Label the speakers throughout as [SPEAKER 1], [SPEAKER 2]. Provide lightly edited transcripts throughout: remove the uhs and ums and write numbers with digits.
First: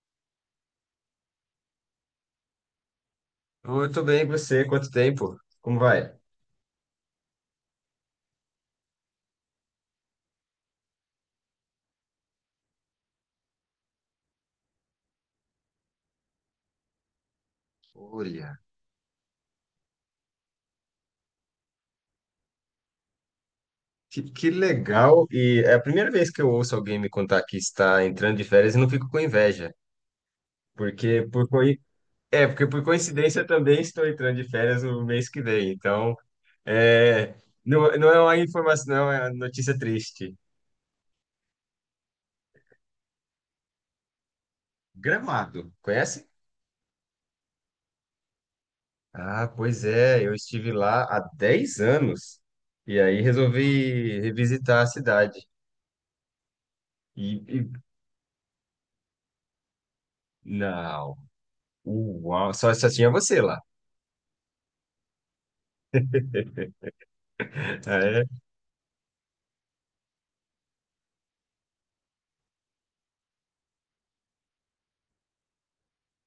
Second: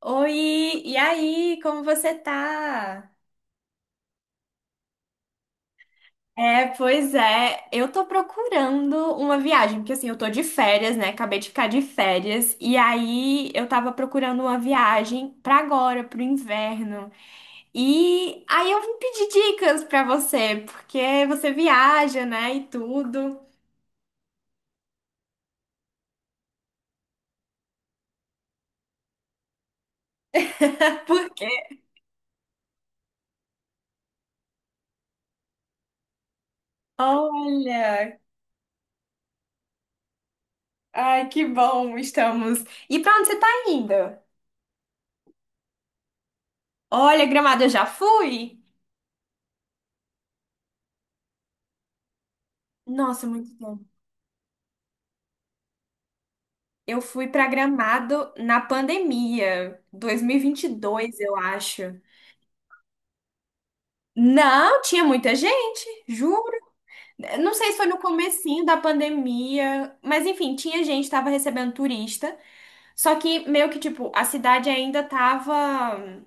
[SPEAKER 1] Oi, e aí, como você tá?
[SPEAKER 2] Muito bem, e você? Quanto tempo? Como vai?
[SPEAKER 1] É, pois é. Eu tô procurando uma viagem, porque assim, eu tô de férias, né? Acabei de ficar de férias. E aí eu tava procurando uma viagem pra agora, pro inverno. E
[SPEAKER 2] Olha,
[SPEAKER 1] aí eu vim pedir dicas pra você, porque você viaja, né? E tudo.
[SPEAKER 2] Que legal! E é a primeira vez que eu ouço alguém me contar que está entrando de férias e não fico com inveja, porque
[SPEAKER 1] Porque,
[SPEAKER 2] por coi- porque por coincidência eu também estou entrando de férias no mês que vem. Então, é, não
[SPEAKER 1] olha,
[SPEAKER 2] é uma informação, não é uma notícia triste.
[SPEAKER 1] ai, que bom estamos. E pra onde você tá indo?
[SPEAKER 2] Gramado, conhece?
[SPEAKER 1] Olha, Gramado, eu já fui.
[SPEAKER 2] Ah, pois é, eu estive lá há 10 anos e aí
[SPEAKER 1] Nossa, muito tempo.
[SPEAKER 2] resolvi revisitar a cidade.
[SPEAKER 1] Eu fui
[SPEAKER 2] E,
[SPEAKER 1] pra
[SPEAKER 2] e-
[SPEAKER 1] Gramado na pandemia, dois mil e vinte e
[SPEAKER 2] não.
[SPEAKER 1] dois, eu acho.
[SPEAKER 2] Uau, só tinha você lá.
[SPEAKER 1] Não, tinha muita gente, juro. Não sei se foi no
[SPEAKER 2] É,
[SPEAKER 1] comecinho da pandemia, mas enfim, tinha gente, tava recebendo turista. Só que meio que tipo, a cidade ainda tava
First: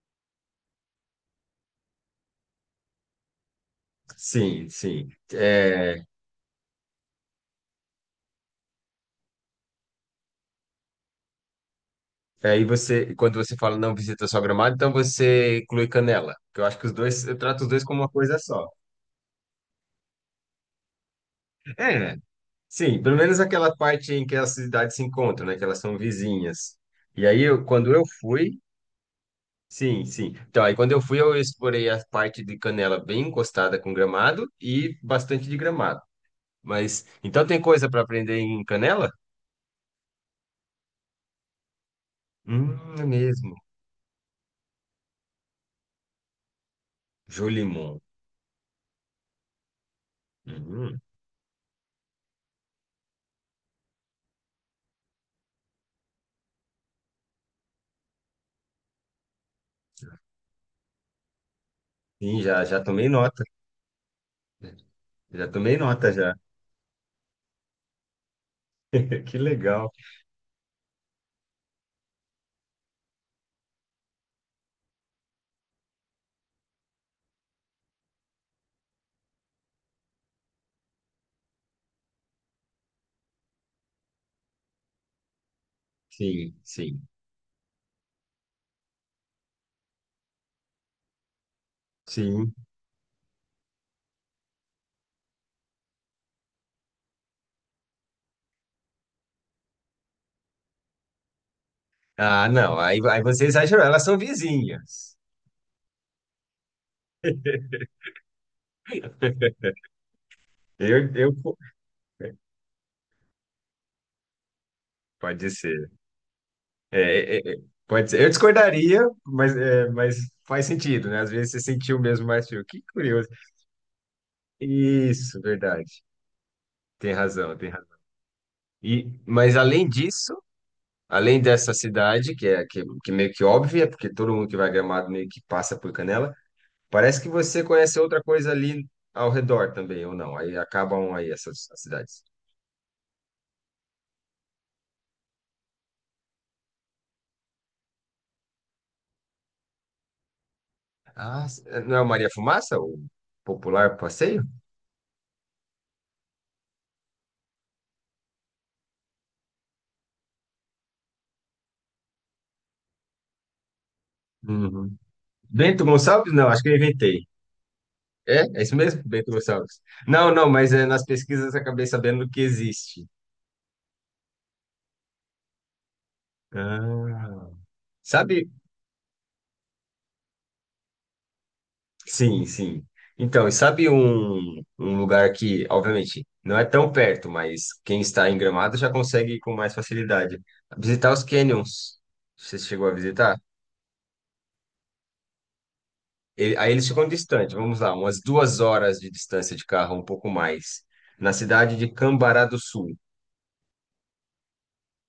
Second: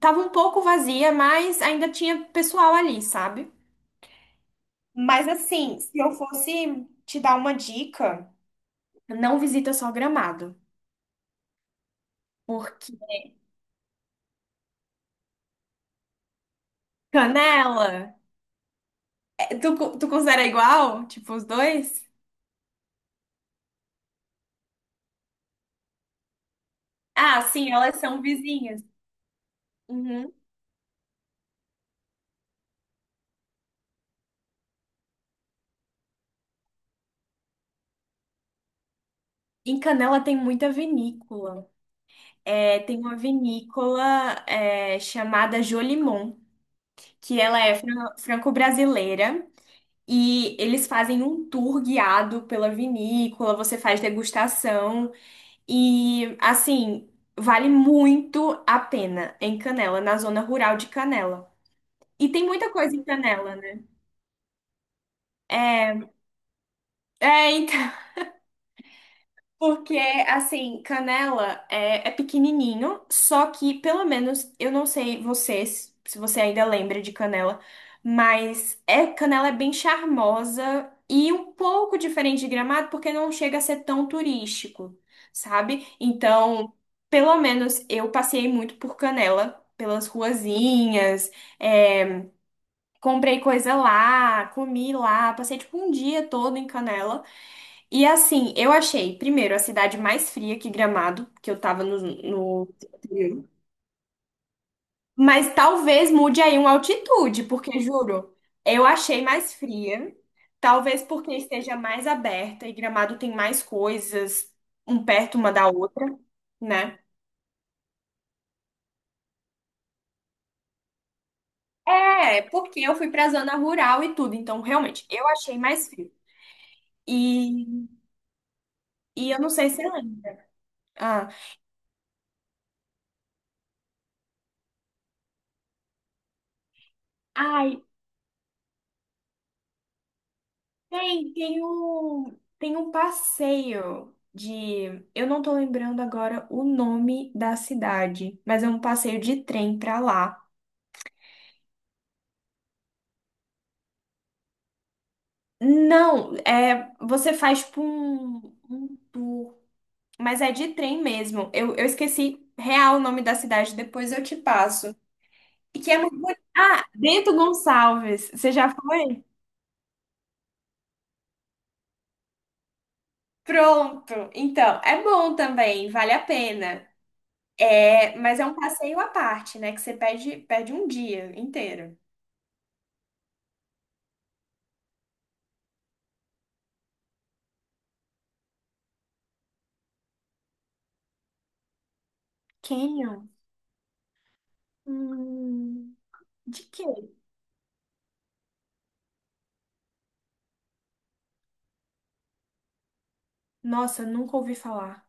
[SPEAKER 1] tava um pouco vazia, mas ainda tinha pessoal ali, sabe?
[SPEAKER 2] sim, sim.
[SPEAKER 1] Mas assim, se
[SPEAKER 2] É,
[SPEAKER 1] eu fosse te dar uma dica, não visita só Gramado,
[SPEAKER 2] aí
[SPEAKER 1] porque
[SPEAKER 2] você, quando você fala não visita só Gramado, então você inclui Canela, que eu acho que os dois, eu trato os dois como uma
[SPEAKER 1] Canela.
[SPEAKER 2] coisa só.
[SPEAKER 1] Tu considera igual? Tipo, os dois?
[SPEAKER 2] É, sim, pelo menos aquela parte em que as cidades se encontram, né, que elas são vizinhas. E aí,
[SPEAKER 1] Ah,
[SPEAKER 2] eu,
[SPEAKER 1] sim,
[SPEAKER 2] quando
[SPEAKER 1] elas
[SPEAKER 2] eu
[SPEAKER 1] são
[SPEAKER 2] fui,
[SPEAKER 1] vizinhas.
[SPEAKER 2] sim,
[SPEAKER 1] Uhum.
[SPEAKER 2] sim. Então, aí quando eu fui, eu explorei a parte de Canela bem encostada com Gramado e bastante de Gramado. Mas, então tem coisa para aprender em Canela?
[SPEAKER 1] Em Canela tem muita vinícola. É, tem
[SPEAKER 2] É
[SPEAKER 1] uma
[SPEAKER 2] mesmo.
[SPEAKER 1] vinícola é, chamada Jolimon, que ela é
[SPEAKER 2] Jolimon.
[SPEAKER 1] franco-brasileira. E eles
[SPEAKER 2] Hum,
[SPEAKER 1] fazem um tour guiado pela vinícola, você faz degustação. E, assim, vale muito a pena em Canela, na zona rural de Canela. E
[SPEAKER 2] sim,
[SPEAKER 1] tem
[SPEAKER 2] já,
[SPEAKER 1] muita
[SPEAKER 2] já
[SPEAKER 1] coisa em
[SPEAKER 2] tomei nota.
[SPEAKER 1] Canela, né?
[SPEAKER 2] Já tomei
[SPEAKER 1] É,
[SPEAKER 2] nota já.
[SPEAKER 1] é, então.
[SPEAKER 2] Que legal.
[SPEAKER 1] Porque, assim, canela é, é pequenininho, só que, pelo menos, eu não sei vocês, se você ainda lembra de canela, mas é, canela é bem charmosa e um pouco diferente de Gramado, porque não chega a ser tão turístico, sabe?
[SPEAKER 2] Sim,
[SPEAKER 1] Então,
[SPEAKER 2] sim,
[SPEAKER 1] pelo menos, eu passei muito por Canela, pelas ruazinhas, é,
[SPEAKER 2] sim.
[SPEAKER 1] comprei coisa lá, comi lá, passei, tipo, um dia todo em Canela. E assim, eu achei, primeiro, a cidade mais fria que Gramado, que eu tava no,
[SPEAKER 2] Ah,
[SPEAKER 1] no...
[SPEAKER 2] não, aí, aí você exagerou. Elas são vizinhas.
[SPEAKER 1] Mas talvez mude aí uma altitude, porque juro, eu achei mais fria. Talvez
[SPEAKER 2] Eu, eu,
[SPEAKER 1] porque esteja mais aberta e Gramado tem mais coisas um perto
[SPEAKER 2] pode
[SPEAKER 1] uma da
[SPEAKER 2] ser.
[SPEAKER 1] outra, né?
[SPEAKER 2] É, é, é, pode ser. Eu discordaria, mas faz sentido, né? Às vezes você sentiu mesmo
[SPEAKER 1] É,
[SPEAKER 2] mais frio.
[SPEAKER 1] porque
[SPEAKER 2] Que
[SPEAKER 1] eu fui
[SPEAKER 2] curioso.
[SPEAKER 1] pra zona rural e tudo, então realmente eu
[SPEAKER 2] Isso,
[SPEAKER 1] achei mais
[SPEAKER 2] verdade.
[SPEAKER 1] frio.
[SPEAKER 2] Tem razão, tem
[SPEAKER 1] E,
[SPEAKER 2] razão. E,
[SPEAKER 1] e eu não
[SPEAKER 2] mas
[SPEAKER 1] sei se
[SPEAKER 2] além
[SPEAKER 1] você
[SPEAKER 2] disso,
[SPEAKER 1] lembra. Ah,
[SPEAKER 2] além dessa cidade, que é que meio que óbvia, porque todo mundo que vai a Gramado meio que passa por Canela, parece que você
[SPEAKER 1] ai,
[SPEAKER 2] conhece outra coisa ali ao redor também, ou não? Aí acabam aí
[SPEAKER 1] tem, tem
[SPEAKER 2] essas as cidades.
[SPEAKER 1] um, tem um passeio de... Eu não tô lembrando agora o nome da cidade, mas é um passeio de trem pra lá.
[SPEAKER 2] Não é o Maria Fumaça, o popular passeio?
[SPEAKER 1] Não, é, você faz tipo um, um tour, mas é de trem mesmo. Eu esqueci real o nome da cidade, depois eu te passo.
[SPEAKER 2] Uhum.
[SPEAKER 1] E
[SPEAKER 2] Bento
[SPEAKER 1] que é muito
[SPEAKER 2] Gonçalves?
[SPEAKER 1] bonito.
[SPEAKER 2] Não, acho que eu
[SPEAKER 1] Ah,
[SPEAKER 2] inventei.
[SPEAKER 1] Bento Gonçalves,
[SPEAKER 2] É?
[SPEAKER 1] você
[SPEAKER 2] É
[SPEAKER 1] já
[SPEAKER 2] isso mesmo?
[SPEAKER 1] foi?
[SPEAKER 2] Bento Gonçalves. Não, não, mas é, nas pesquisas eu acabei sabendo que existe.
[SPEAKER 1] Pronto, então, é bom também, vale a pena.
[SPEAKER 2] Ah.
[SPEAKER 1] É, mas é
[SPEAKER 2] Sabe?
[SPEAKER 1] um passeio à parte, né? Que você perde, perde um dia inteiro.
[SPEAKER 2] Sim, sim. Então, e sabe um lugar que, obviamente, não é tão perto, mas quem está em Gramado já consegue ir com mais facilidade. Visitar os canyons. Você chegou a
[SPEAKER 1] Canyon?
[SPEAKER 2] visitar?
[SPEAKER 1] Hum,
[SPEAKER 2] Ele-
[SPEAKER 1] de
[SPEAKER 2] aí
[SPEAKER 1] quê?
[SPEAKER 2] eles ficam distantes, vamos lá, umas 2 horas de distância de carro, um pouco mais, na cidade de Cambará do Sul.
[SPEAKER 1] Nossa, nunca ouvi falar.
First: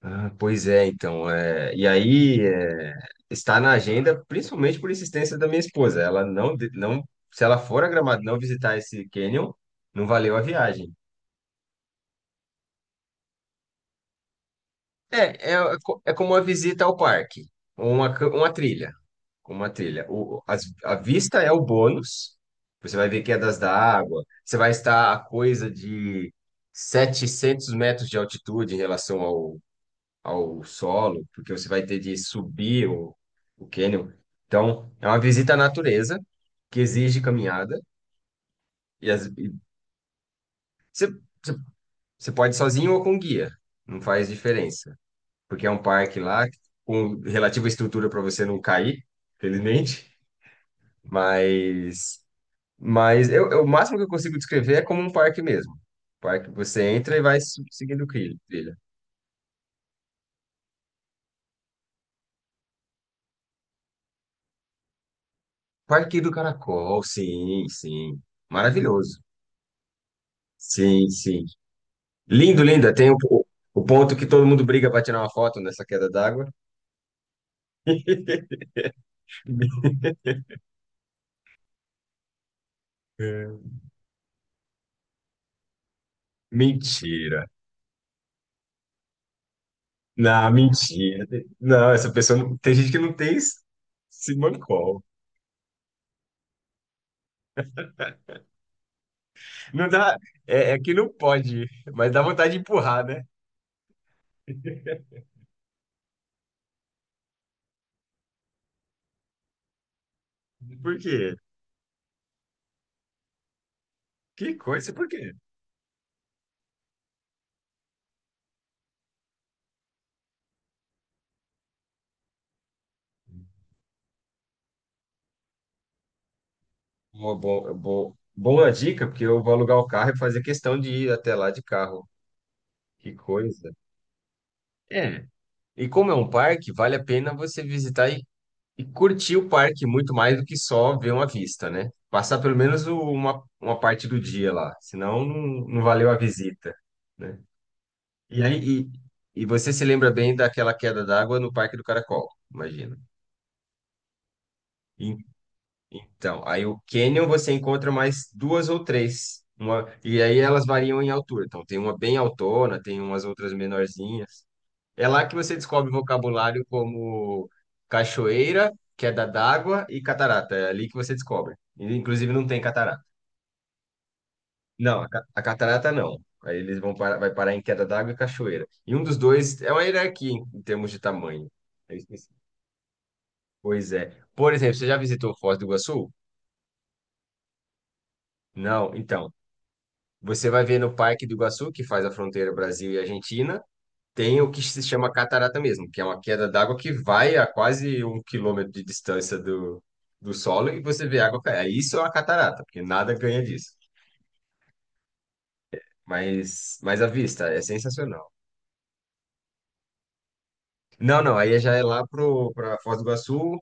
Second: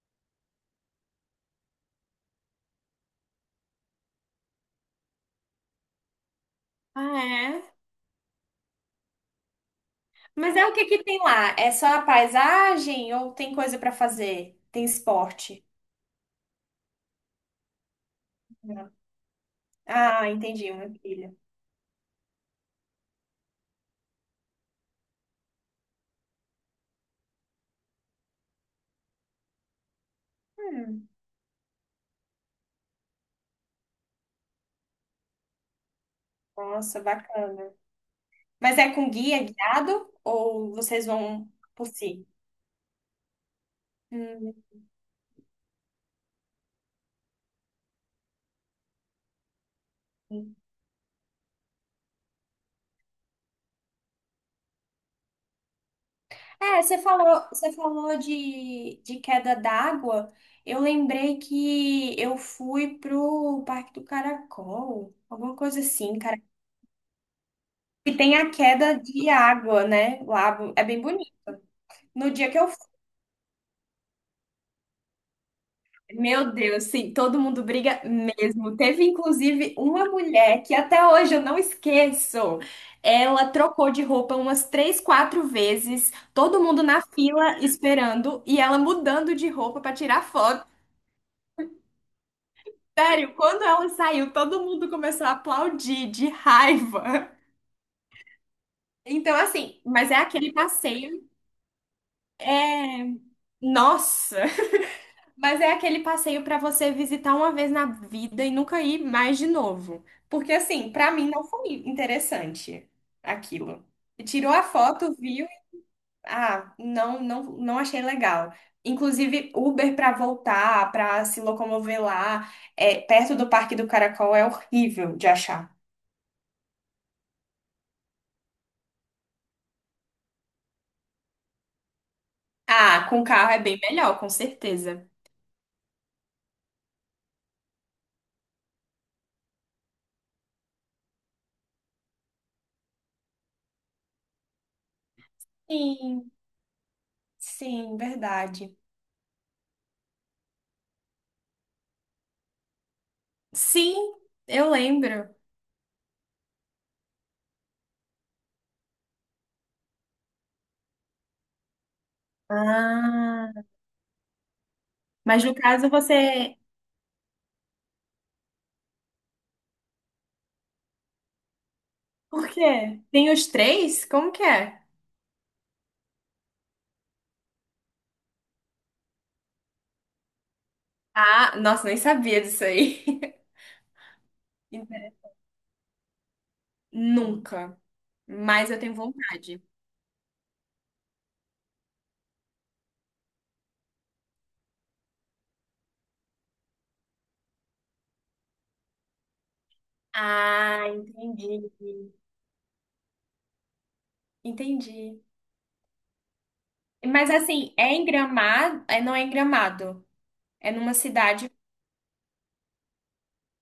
[SPEAKER 2] Ah, pois é, então. E aí é, está na agenda, principalmente por insistência da minha esposa. Ela não, de- Não,
[SPEAKER 1] Ah,
[SPEAKER 2] se ela
[SPEAKER 1] é?
[SPEAKER 2] for a Gramado e não visitar esse canyon, não valeu a
[SPEAKER 1] Mas é o que
[SPEAKER 2] viagem.
[SPEAKER 1] que tem lá? É só a paisagem ou tem coisa pra fazer? Tem esporte?
[SPEAKER 2] É como uma visita ao parque, ou uma
[SPEAKER 1] Não.
[SPEAKER 2] trilha. Com uma trilha.
[SPEAKER 1] Ah, entendi, uma
[SPEAKER 2] A
[SPEAKER 1] trilha.
[SPEAKER 2] vista é o bônus. Você vai ver quedas d'água. Você vai estar a coisa de 700 metros de altitude em relação ao, ao
[SPEAKER 1] Hum,
[SPEAKER 2] solo, porque você vai ter de subir o cânion. Então, é uma visita à natureza que
[SPEAKER 1] nossa,
[SPEAKER 2] exige
[SPEAKER 1] bacana.
[SPEAKER 2] caminhada.
[SPEAKER 1] Mas é
[SPEAKER 2] E,
[SPEAKER 1] com
[SPEAKER 2] as,
[SPEAKER 1] guia,
[SPEAKER 2] e
[SPEAKER 1] guiado ou vocês
[SPEAKER 2] você,
[SPEAKER 1] vão
[SPEAKER 2] você,
[SPEAKER 1] por si?
[SPEAKER 2] você pode ir sozinho ou com guia. Não faz diferença. Porque é um parque lá com relativa estrutura para você não cair, felizmente.
[SPEAKER 1] Hum.
[SPEAKER 2] Mas. Mas o máximo que eu consigo descrever é como um parque mesmo. Parque, que
[SPEAKER 1] É,
[SPEAKER 2] você entra e vai
[SPEAKER 1] você
[SPEAKER 2] seguindo o
[SPEAKER 1] falou
[SPEAKER 2] trilha.
[SPEAKER 1] de queda d'água. Eu lembrei que eu fui pro Parque do Caracol, alguma coisa assim,
[SPEAKER 2] Parque do
[SPEAKER 1] cara.
[SPEAKER 2] Caracol, sim,
[SPEAKER 1] E
[SPEAKER 2] sim.
[SPEAKER 1] tem a queda
[SPEAKER 2] Maravilhoso.
[SPEAKER 1] de água, né? Lá é bem
[SPEAKER 2] Sim,
[SPEAKER 1] bonito.
[SPEAKER 2] sim.
[SPEAKER 1] No dia que
[SPEAKER 2] Lindo,
[SPEAKER 1] eu fui,
[SPEAKER 2] lindo. Tem o ponto que todo mundo briga para tirar uma foto nessa queda d'água.
[SPEAKER 1] meu Deus, sim, todo mundo briga mesmo. Teve inclusive uma mulher que até hoje eu não esqueço. Ela trocou de roupa umas três, quatro vezes, todo mundo na
[SPEAKER 2] Mentira.
[SPEAKER 1] fila esperando e ela mudando de roupa para tirar
[SPEAKER 2] Não,
[SPEAKER 1] foto.
[SPEAKER 2] mentira. Não, essa pessoa não, tem gente que não
[SPEAKER 1] Sério,
[SPEAKER 2] tem
[SPEAKER 1] quando ela saiu,
[SPEAKER 2] esse
[SPEAKER 1] todo mundo
[SPEAKER 2] mancol.
[SPEAKER 1] começou a aplaudir de raiva. Então, assim,
[SPEAKER 2] Não
[SPEAKER 1] mas
[SPEAKER 2] dá,
[SPEAKER 1] é aquele
[SPEAKER 2] é que não
[SPEAKER 1] passeio.
[SPEAKER 2] pode, mas dá vontade de empurrar, né?
[SPEAKER 1] Nossa! Mas é aquele passeio pra você visitar uma vez na vida e nunca ir mais de novo. Porque, assim,
[SPEAKER 2] Por
[SPEAKER 1] pra mim
[SPEAKER 2] quê?
[SPEAKER 1] não foi interessante aquilo. Tirou
[SPEAKER 2] Que
[SPEAKER 1] a
[SPEAKER 2] coisa, por
[SPEAKER 1] foto,
[SPEAKER 2] quê?
[SPEAKER 1] viu? Ah, não, não, não achei legal. Inclusive, Uber pra voltar, pra se locomover lá, é, perto do Parque do Caracol, é horrível de achar.
[SPEAKER 2] Uma boa, boa, boa dica, porque eu vou alugar o carro e fazer questão de ir até lá de carro.
[SPEAKER 1] Ah,
[SPEAKER 2] Que
[SPEAKER 1] com carro é
[SPEAKER 2] coisa.
[SPEAKER 1] bem melhor, com certeza.
[SPEAKER 2] É. E como é um parque, vale a pena você visitar e curtir o parque muito mais do que só ver uma vista, né? Passar pelo menos uma parte do dia lá, senão não valeu a
[SPEAKER 1] Sim,
[SPEAKER 2] visita, né?
[SPEAKER 1] sim,
[SPEAKER 2] E aí,
[SPEAKER 1] verdade.
[SPEAKER 2] e, e você se lembra bem daquela queda d'água no Parque do Caracol, imagina.
[SPEAKER 1] Sim, eu lembro.
[SPEAKER 2] Então, aí o cânion você encontra mais duas ou três. Uma, e aí elas variam em altura. Então, tem uma bem altona, tem umas outras
[SPEAKER 1] Ah,
[SPEAKER 2] menorzinhas. É lá que
[SPEAKER 1] mas no
[SPEAKER 2] você
[SPEAKER 1] caso
[SPEAKER 2] descobre
[SPEAKER 1] você...
[SPEAKER 2] vocabulário como cachoeira, queda d'água e catarata. É ali que você descobre. E, inclusive, não
[SPEAKER 1] Por
[SPEAKER 2] tem
[SPEAKER 1] quê?
[SPEAKER 2] catarata.
[SPEAKER 1] Tem os três? Como que é?
[SPEAKER 2] Não, a, ca- A catarata não. Aí eles vão parar, vai parar em queda d'água e cachoeira. E um dos dois é uma hierarquia em termos de tamanho.
[SPEAKER 1] Ah, nossa,
[SPEAKER 2] Eu
[SPEAKER 1] nem
[SPEAKER 2] esqueci.
[SPEAKER 1] sabia disso aí.
[SPEAKER 2] Pois é. Por exemplo, você já visitou Foz do Iguaçu?
[SPEAKER 1] Nunca. Mas eu
[SPEAKER 2] Não,
[SPEAKER 1] tenho
[SPEAKER 2] então.
[SPEAKER 1] vontade.
[SPEAKER 2] Você vai ver no Parque do Iguaçu, que faz a fronteira Brasil e Argentina, tem o que se chama catarata mesmo, que é uma queda d'água que vai a quase 1 quilômetro de distância do solo e
[SPEAKER 1] Ah,
[SPEAKER 2] você vê a água cair.
[SPEAKER 1] entendi.
[SPEAKER 2] Aí isso é uma catarata, porque nada ganha disso.
[SPEAKER 1] Entendi.
[SPEAKER 2] Mas a
[SPEAKER 1] Mas
[SPEAKER 2] vista é
[SPEAKER 1] assim, é em
[SPEAKER 2] sensacional.
[SPEAKER 1] Gramado? É, não é em Gramado. É numa
[SPEAKER 2] Não, não,
[SPEAKER 1] cidade.
[SPEAKER 2] aí já é pra Foz do Iguaçu,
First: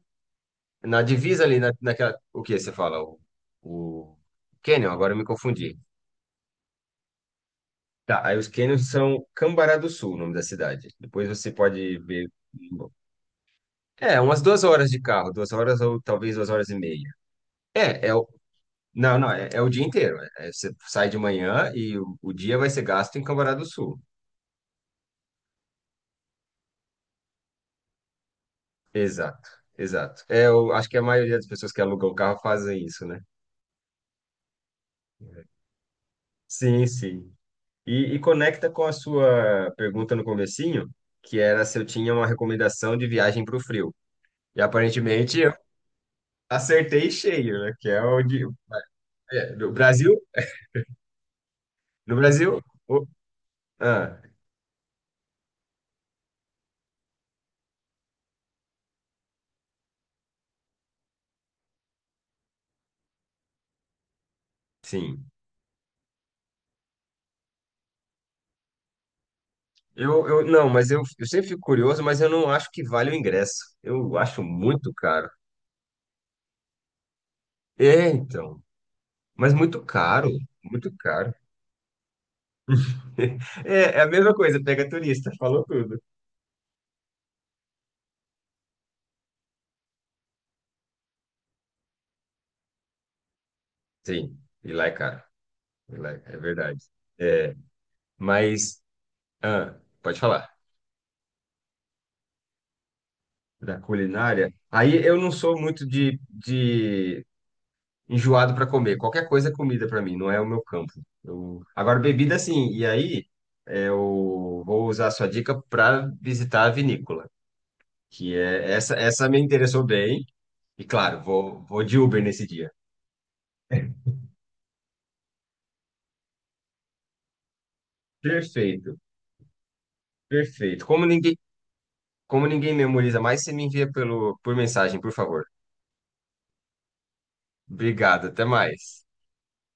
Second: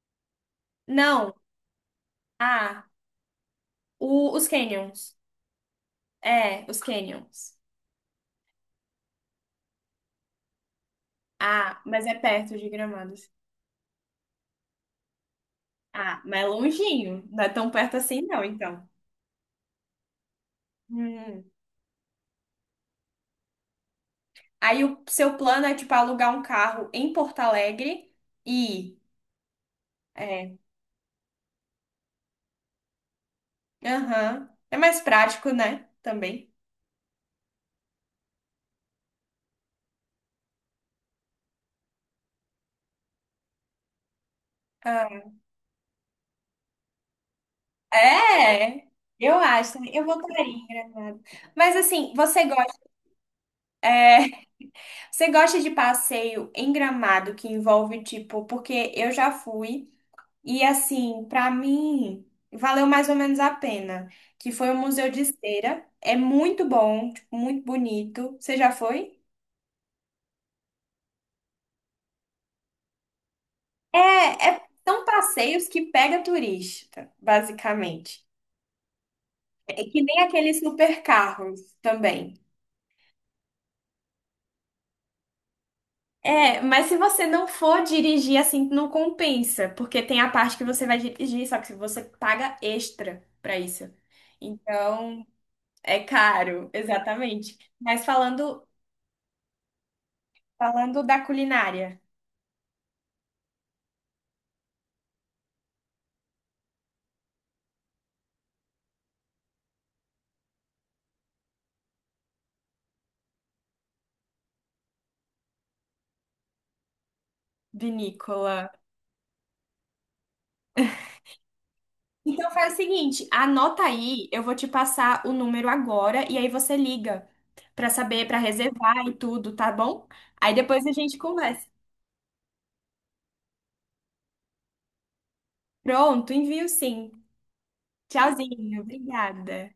[SPEAKER 2] na
[SPEAKER 1] Não.
[SPEAKER 2] divisa ali, naquela. O que você
[SPEAKER 1] Ah,
[SPEAKER 2] fala? O
[SPEAKER 1] os
[SPEAKER 2] Canyon, agora
[SPEAKER 1] Canyons.
[SPEAKER 2] eu me confundi.
[SPEAKER 1] É, os Canyons.
[SPEAKER 2] Tá, aí os canyons são Cambará do Sul, o nome da cidade. Depois você
[SPEAKER 1] Ah,
[SPEAKER 2] pode
[SPEAKER 1] mas é
[SPEAKER 2] ver
[SPEAKER 1] perto de Gramados.
[SPEAKER 2] é, umas 2 horas de carro, 2 horas ou
[SPEAKER 1] Ah,
[SPEAKER 2] talvez
[SPEAKER 1] mas é
[SPEAKER 2] 2 horas e meia.
[SPEAKER 1] longinho. Não é tão perto
[SPEAKER 2] É, é
[SPEAKER 1] assim,
[SPEAKER 2] o,
[SPEAKER 1] não, então.
[SPEAKER 2] não, não, é o dia inteiro. Você sai de
[SPEAKER 1] Hum.
[SPEAKER 2] manhã e o dia vai ser gasto em Cambará do Sul.
[SPEAKER 1] Aí o seu plano é, tipo, alugar um carro em Porto Alegre e...
[SPEAKER 2] Exato, exato. É,
[SPEAKER 1] É.
[SPEAKER 2] eu acho que a maioria das pessoas que alugam o carro fazem isso, né?
[SPEAKER 1] Aham. É mais prático, né? Também.
[SPEAKER 2] Sim, sim. E conecta com a sua pergunta no comecinho, que era se eu tinha uma recomendação de viagem para o frio. E
[SPEAKER 1] Ah,
[SPEAKER 2] aparentemente eu acertei cheio, né? Que é onde...
[SPEAKER 1] é! Eu
[SPEAKER 2] É, no
[SPEAKER 1] acho também. Eu
[SPEAKER 2] Brasil,
[SPEAKER 1] voltaria em Gramado. Mas assim,
[SPEAKER 2] no Brasil... o- ah,
[SPEAKER 1] você gosta de passeio em Gramado que envolve, tipo, porque eu já fui. E assim, para mim, valeu mais ou menos a pena, que foi o Museu de
[SPEAKER 2] sim.
[SPEAKER 1] Cera. É muito bom, tipo, muito bonito. Você já foi?
[SPEAKER 2] Não, mas eu sempre fico curioso, mas eu não acho que vale o ingresso. Eu acho
[SPEAKER 1] É,
[SPEAKER 2] muito
[SPEAKER 1] são
[SPEAKER 2] caro.
[SPEAKER 1] passeios que pega turista,
[SPEAKER 2] É,
[SPEAKER 1] basicamente.
[SPEAKER 2] então. Mas muito
[SPEAKER 1] É que nem
[SPEAKER 2] caro,
[SPEAKER 1] aqueles
[SPEAKER 2] muito caro.
[SPEAKER 1] supercarros também.
[SPEAKER 2] É, é a mesma coisa, pega turista, falou tudo.
[SPEAKER 1] É, mas se você não for dirigir assim, não compensa, porque tem a parte que você vai dirigir, só que você paga extra pra isso.
[SPEAKER 2] Sim, e lá é caro.
[SPEAKER 1] Então,
[SPEAKER 2] E
[SPEAKER 1] é
[SPEAKER 2] lá é, é
[SPEAKER 1] caro,
[SPEAKER 2] verdade. É,
[SPEAKER 1] exatamente. Mas falando,
[SPEAKER 2] mas, ah, pode falar.
[SPEAKER 1] falando da culinária.
[SPEAKER 2] Da culinária. Aí eu não sou muito de enjoado para comer. Qualquer coisa é comida para mim, não é o meu campo. Agora, bebida, sim. E aí, é, eu vou usar a sua dica para visitar a vinícola, que
[SPEAKER 1] Vinícola.
[SPEAKER 2] é essa me interessou bem. E claro, vou de Uber nesse
[SPEAKER 1] Então
[SPEAKER 2] dia.
[SPEAKER 1] faz o seguinte, anota aí, eu vou te passar o número agora e aí você liga pra saber, pra
[SPEAKER 2] Perfeito,
[SPEAKER 1] reservar e tudo, tá bom? Aí depois
[SPEAKER 2] perfeito.
[SPEAKER 1] a gente conversa.
[SPEAKER 2] Como ninguém memoriza mais, você me envia por mensagem, por favor.
[SPEAKER 1] Pronto, envio sim.
[SPEAKER 2] Obrigado, até
[SPEAKER 1] Tchauzinho,
[SPEAKER 2] mais.
[SPEAKER 1] obrigada.